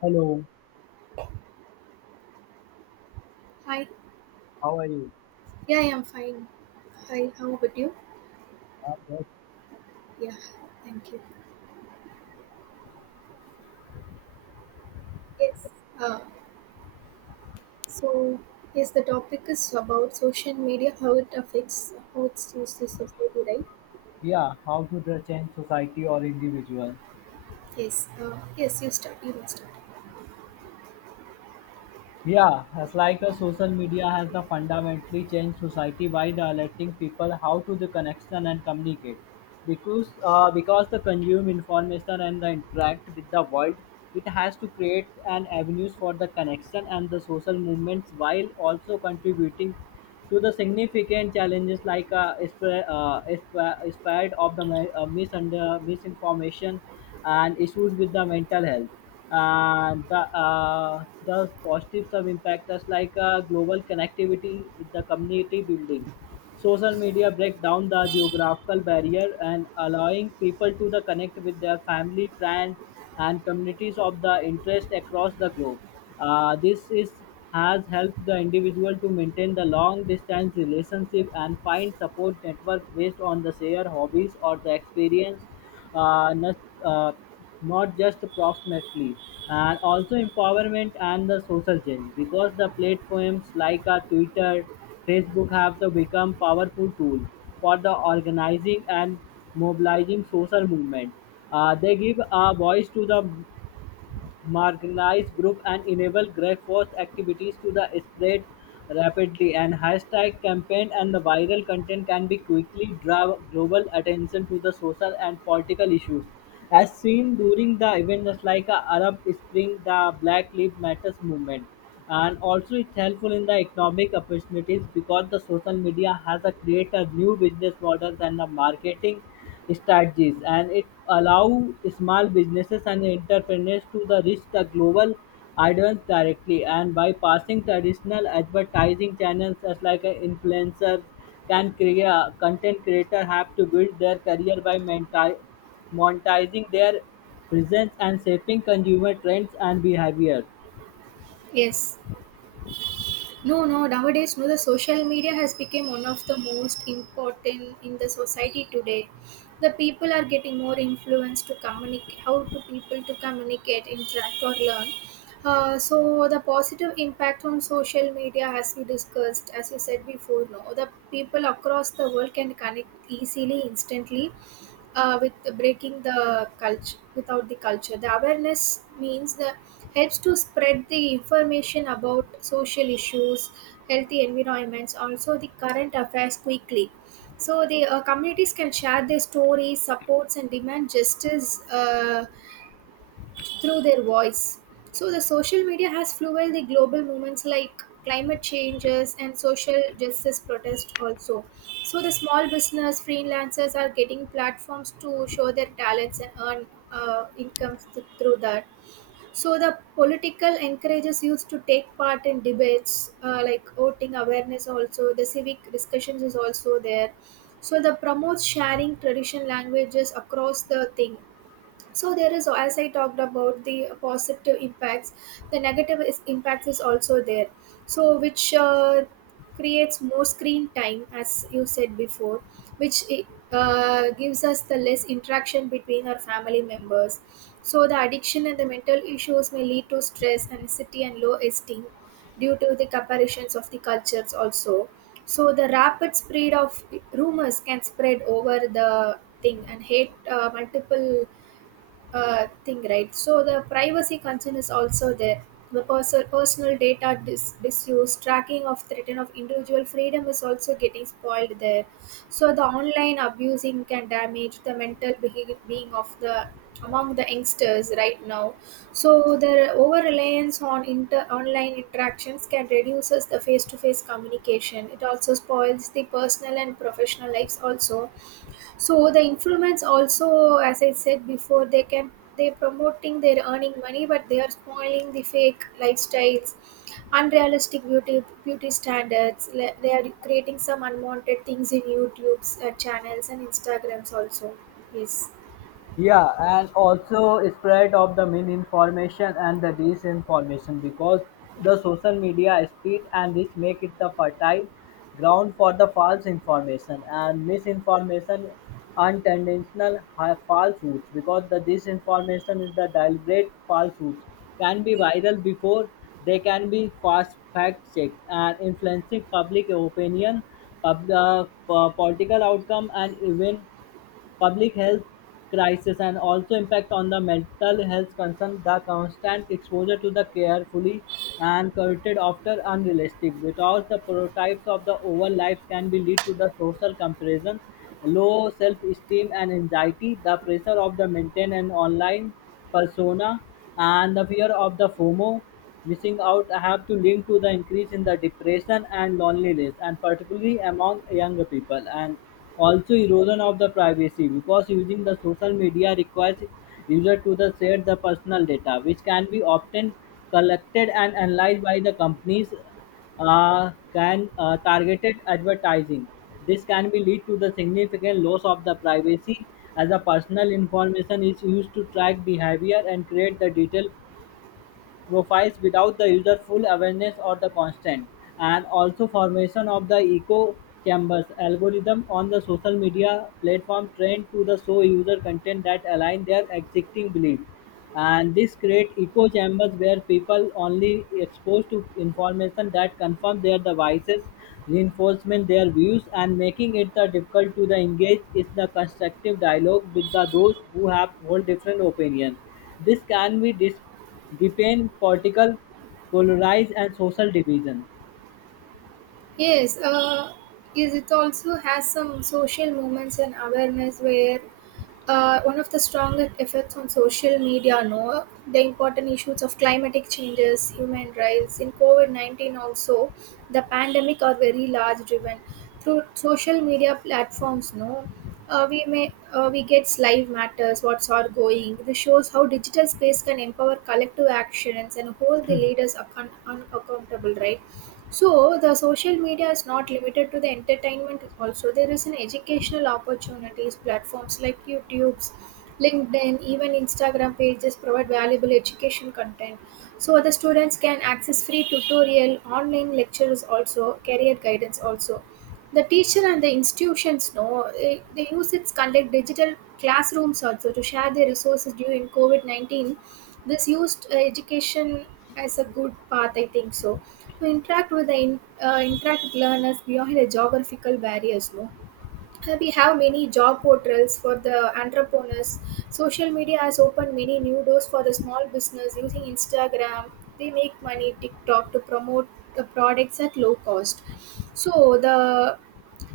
Hello, Hi. how are you? Yeah, I am fine. Hi, how about you? I'm good. Yeah, thank you. Yes. Uh, so, yes, the topic is about social media, how it affects how it's used in society, right? Yeah, how to change society or individual? Yes. Yes, you start. You must start. Yeah, as like a social media has the fundamentally changed society by directing people how to the connection and communicate. Because the consume information and the interact with the world, it has to create an avenues for the connection and the social movements, while also contributing to the significant challenges like spread of the misinformation, and issues with the mental health. And the positive sub impactors like global connectivity with the community building. Social media break down the geographical barrier and allowing people to the connect with their family, friends, and communities of the interest across the globe. This is has helped the individual to maintain the long distance relationship and find support network based on the shared hobbies or the experience, uh, not, uh, not just approximately, and also empowerment and the social change, because the platforms like Twitter, Facebook have to become powerful tool for the organizing and mobilizing social movement. They give a voice to the marginalized groups and enable grassroots activities to the spread rapidly, and hashtag campaign and the viral content can be quickly draw global attention to the social and political issues, as seen during the events like Arab Spring, the Black Lives Matters movement. And also it's helpful in the economic opportunities, because the social media has a create a new business models and the marketing strategies, and it allow small businesses and entrepreneurs to the reach the global audience directly and by passing traditional advertising channels, as like a influencers can create content creator have to build their career by monetizing their presence and shaping consumer trends and behavior. Yes. No, no. Nowadays, no, the social media has become one of the most important in the society today. The people are getting more influenced to communicate. How to people to communicate, interact, or learn. So the positive impact on social media, as we discussed, as you said before, no, the people across the world can connect easily, instantly, with the breaking the culture without the culture the awareness means the helps to spread the information about social issues, healthy environments, also the current affairs quickly. So the communities can share their stories, supports, and demand justice through their voice. So the social media has fueled the global movements like climate changes and social justice protests also. So the small business freelancers are getting platforms to show their talents and earn incomes through that. So the political encourages youth to take part in debates like voting awareness also. The civic discussions is also there. So the promotes sharing tradition languages across the thing. So there is, as I talked about the positive impacts, the negative is, impact is also there. So which creates more screen time, as you said before, which it, gives us the less interaction between our family members. So the addiction and the mental issues may lead to stress, anxiety, and low esteem due to the comparisons of the cultures also. So the rapid spread of rumors can spread over the thing, and hate multiple thing, right? So the privacy concern is also there. The personal data disuse, tracking of threaten of individual freedom is also getting spoiled there. So the online abusing can damage the mental being of the among the youngsters right now. So the over reliance on online interactions can reduces the face to face communication. It also spoils the personal and professional lives also. So the influence also, as I said before, they can, they promoting they're earning money, but they are spoiling the fake lifestyles, unrealistic beauty standards. They are creating some unwanted things in YouTube's channels and Instagrams also. Yes, Yeah, and also spread of the misinformation and the disinformation, because the social media speed and this make it the fertile ground for the false information and misinformation, unintentional falsehoods, because the disinformation is the deliberate falsehoods, can be viral before they can be fast fact checked and influencing public opinion, political outcome, and even public health crisis. And also impact on the mental health concern, the constant exposure to the carefully and curated after unrealistic without the prototypes of the over lives can be lead to the social comparison, low self-esteem, and anxiety. The pressure of the maintain an online persona and the fear of the fomo missing out have to link to the increase in the depression and loneliness, and particularly among younger people. And also erosion of the privacy, because using the social media requires user to the share the personal data, which can be often collected and analyzed by the companies, can targeted advertising. This can be lead to the significant loss of the privacy, as the personal information is used to track behavior and create the detailed profiles without the user full awareness or the constant. And also formation of the echo chambers, algorithm on the social media platform trained to the show user content that align their existing belief, and this create echo chambers where people only exposed to information that confirm their devices, reinforcement their views and making it the difficult to the engage is the constructive dialogue with the those who have whole different opinion. This can be, they paint political, polarize, and social division. yes. Is it also has some social movements and awareness where one of the strongest effects on social media, no, the important issues of climatic changes, human rights, in COVID 19 also, the pandemic are very large driven. Through social media platforms, no, we may we get live matters, what's are going. This shows how digital space can empower collective actions and hold the leaders accountable, right? So the social media is not limited to the entertainment. Also, there is an educational opportunities. Platforms like YouTube's, LinkedIn, even Instagram pages provide valuable education content. So the students can access free tutorial, online lectures, also career guidance. Also, the teacher and the institutions know they use it to conduct digital classrooms also to share their resources during COVID 19. This used education as a good path, I think so, to interact with the in, interact with learners beyond the geographical barriers, no, we have many job portals for the entrepreneurs. Social media has opened many new doors for the small business using Instagram. They make money, TikTok, to promote the products at low cost. So the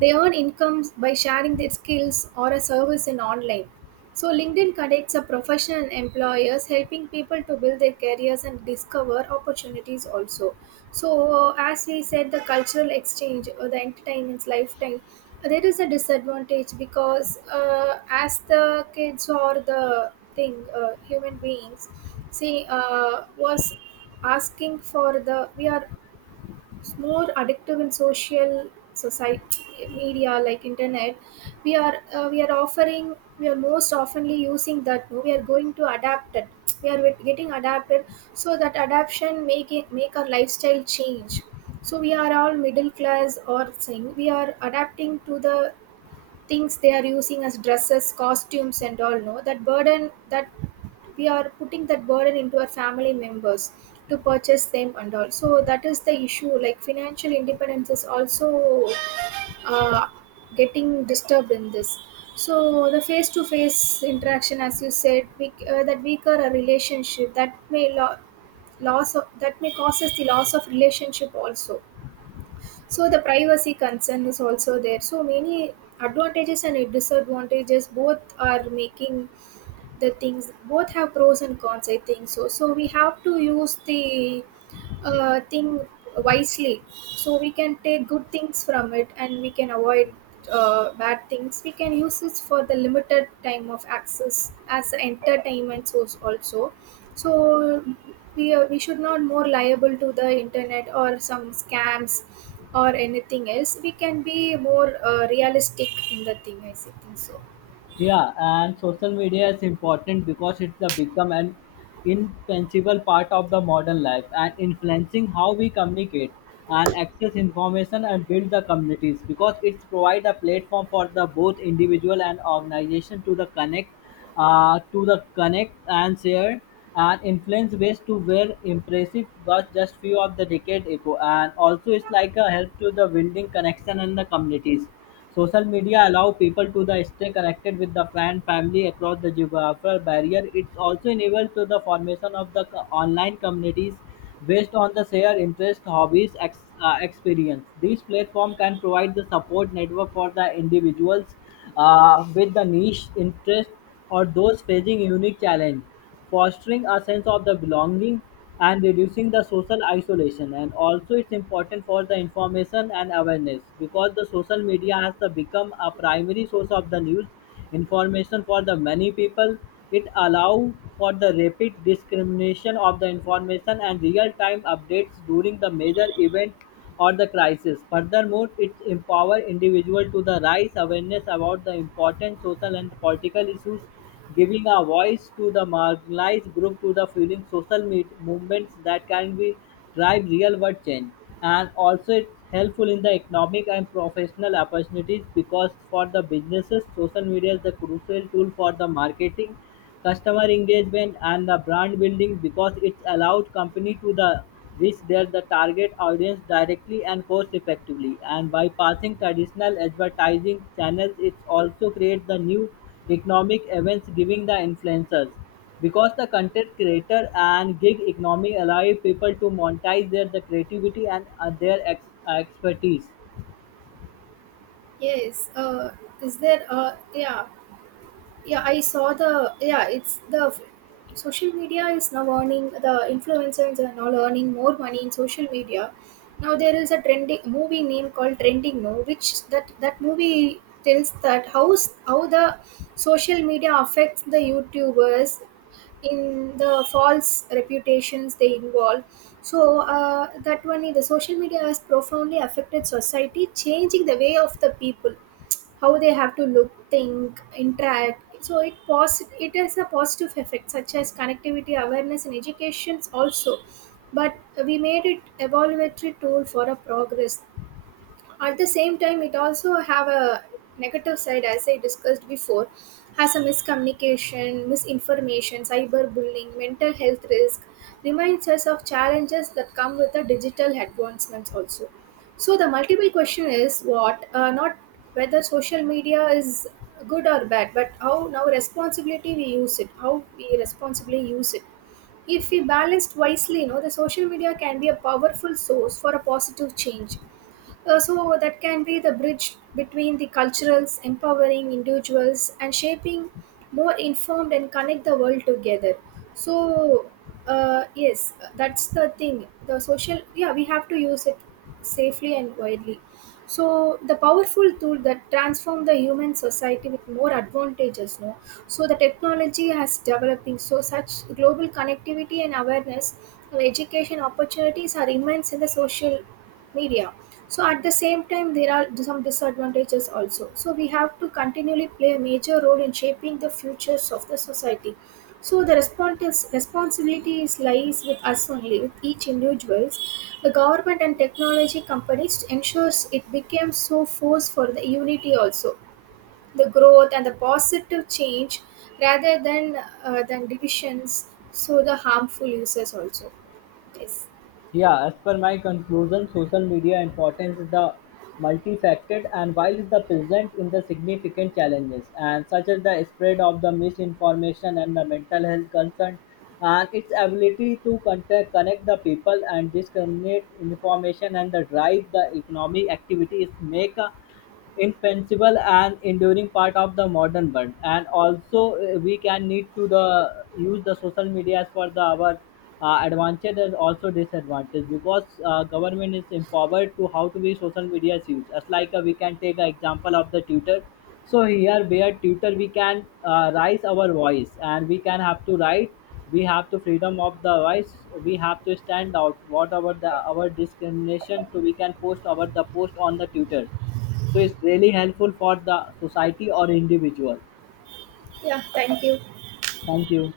they earn incomes by sharing their skills or a service in online. So LinkedIn connects a professional and employers, helping people to build their careers and discover opportunities also. So, as we said, the cultural exchange or the entertainment's lifetime, there is a disadvantage because as the kids or the thing, human beings, see, was asking for the we are, it's more addictive in social society media like internet. We are we are offering, we are most oftenly using that, no? We are going to adapt it. We are getting adapted. So that adaptation make it, make our lifestyle change. So we are all middle class or saying we are adapting to the things they are using as dresses, costumes, and all, no, that burden, that we are putting that burden into our family members to purchase them and all. So that is the issue, like financial independence is also uh, getting disturbed in this. So the face to face interaction, as you said, we, that weaker a relationship that may loss of, that may causes the loss of relationship also. So the privacy concern is also there. So many advantages and disadvantages, both are making the things. Both have pros and cons, I think so. So we have to use the thing wisely, so we can take good things from it and we can avoid bad things. We can use it for the limited time of access as an entertainment source also. So we, are, we should not more liable to the internet or some scams or anything else. We can be more realistic in the thing, I think so. Yeah, and social media is important because it's a become an indispensable part of the modern life, and influencing how we communicate and access information and build the communities, because it's provide a platform for the both individual and organization to the connect, to the connect and share, and influence ways to where impressive was just few of the decade ago. And also it's like a help to the building connection and the communities. Social media allow people to the stay connected with the friend family across the geographical barrier. It's also enabled to the formation of the online communities based on the shared interest, hobbies, experience. These platform can provide the support network for the individuals with the niche interest, or those facing unique challenge, fostering a sense of the belonging and reducing the social isolation. And also, it's important for the information and awareness, because the social media has the become a primary source of the news information for the many people. It allow for the rapid discrimination of the information and real-time updates during the major events or the crisis. Furthermore, it empowers individuals to the rise awareness about the important social and political issues, giving a voice to the marginalized group, to the fueling social movements that can be drive real world change. And also, it's helpful in the economic and professional opportunities, because for the businesses, social media is the crucial tool for the marketing, customer engagement, and the brand building, because it's allowed company to the reach their the target audience directly and cost effectively and by passing traditional advertising channels. It also creates the new economic events, giving the influencers, because the content creator and gig economy allow people to monetize their the creativity and their expertise. Yes. Is there? Yeah, yeah. I saw the. Yeah, it's the social media is now earning, the influencers are now earning more money in social media. Now there is a trending movie name called Trending No, which that movie tells that how how the social media affects the YouTubers in the false reputations they involve. So that one, is the social media has profoundly affected society, changing the way of the people how they have to look, think, interact. So it it has a positive effect such as connectivity, awareness, and educations also, but we made it evaluatory tool for a progress. At the same time, it also have a negative side, as I discussed before. Has a miscommunication, misinformation, cyberbullying, mental health risk reminds us of challenges that come with the digital advancements also. So the multiple question is what, not whether social media is good or bad, but how now responsibility we use it, how we responsibly use it. If we balanced wisely, you know, the social media can be a powerful source for a positive change. So that can be the bridge between the cultures, empowering individuals, and shaping more informed and connect the world together. So yes, that's the thing. The social, yeah, we have to use it safely and widely. So the powerful tool that transform the human society with more advantages, no. So the technology has developing, so such global connectivity and awareness and education opportunities are immense in the social media. So at the same time there are some disadvantages also. So we have to continually play a major role in shaping the futures of the society. So the responsibilities lies with us only, with each individuals. The government and technology companies ensures it becomes so force for the unity also, the growth and the positive change rather than than divisions. So the harmful uses also. Yes. Yeah, as per my conclusion, social media importance is the multifaceted, and while is the present in the significant challenges and such as the spread of the misinformation and the mental health concern, and its ability to contact, connect the people and discriminate information and the drive the economic activities make a indispensable and enduring part of the modern world. And also, we can need to the use the social medias for the our advantage and also disadvantage, because government is empowered to how to be social media is used, as like we can take an example of the tutor. So here where tutor we can raise our voice, and we can have to write, we have to freedom of the voice, we have to stand out whatever the our discrimination. So we can post our the post on the tutor, so it's really helpful for the society or individual. Yeah. Thank you. Thank you.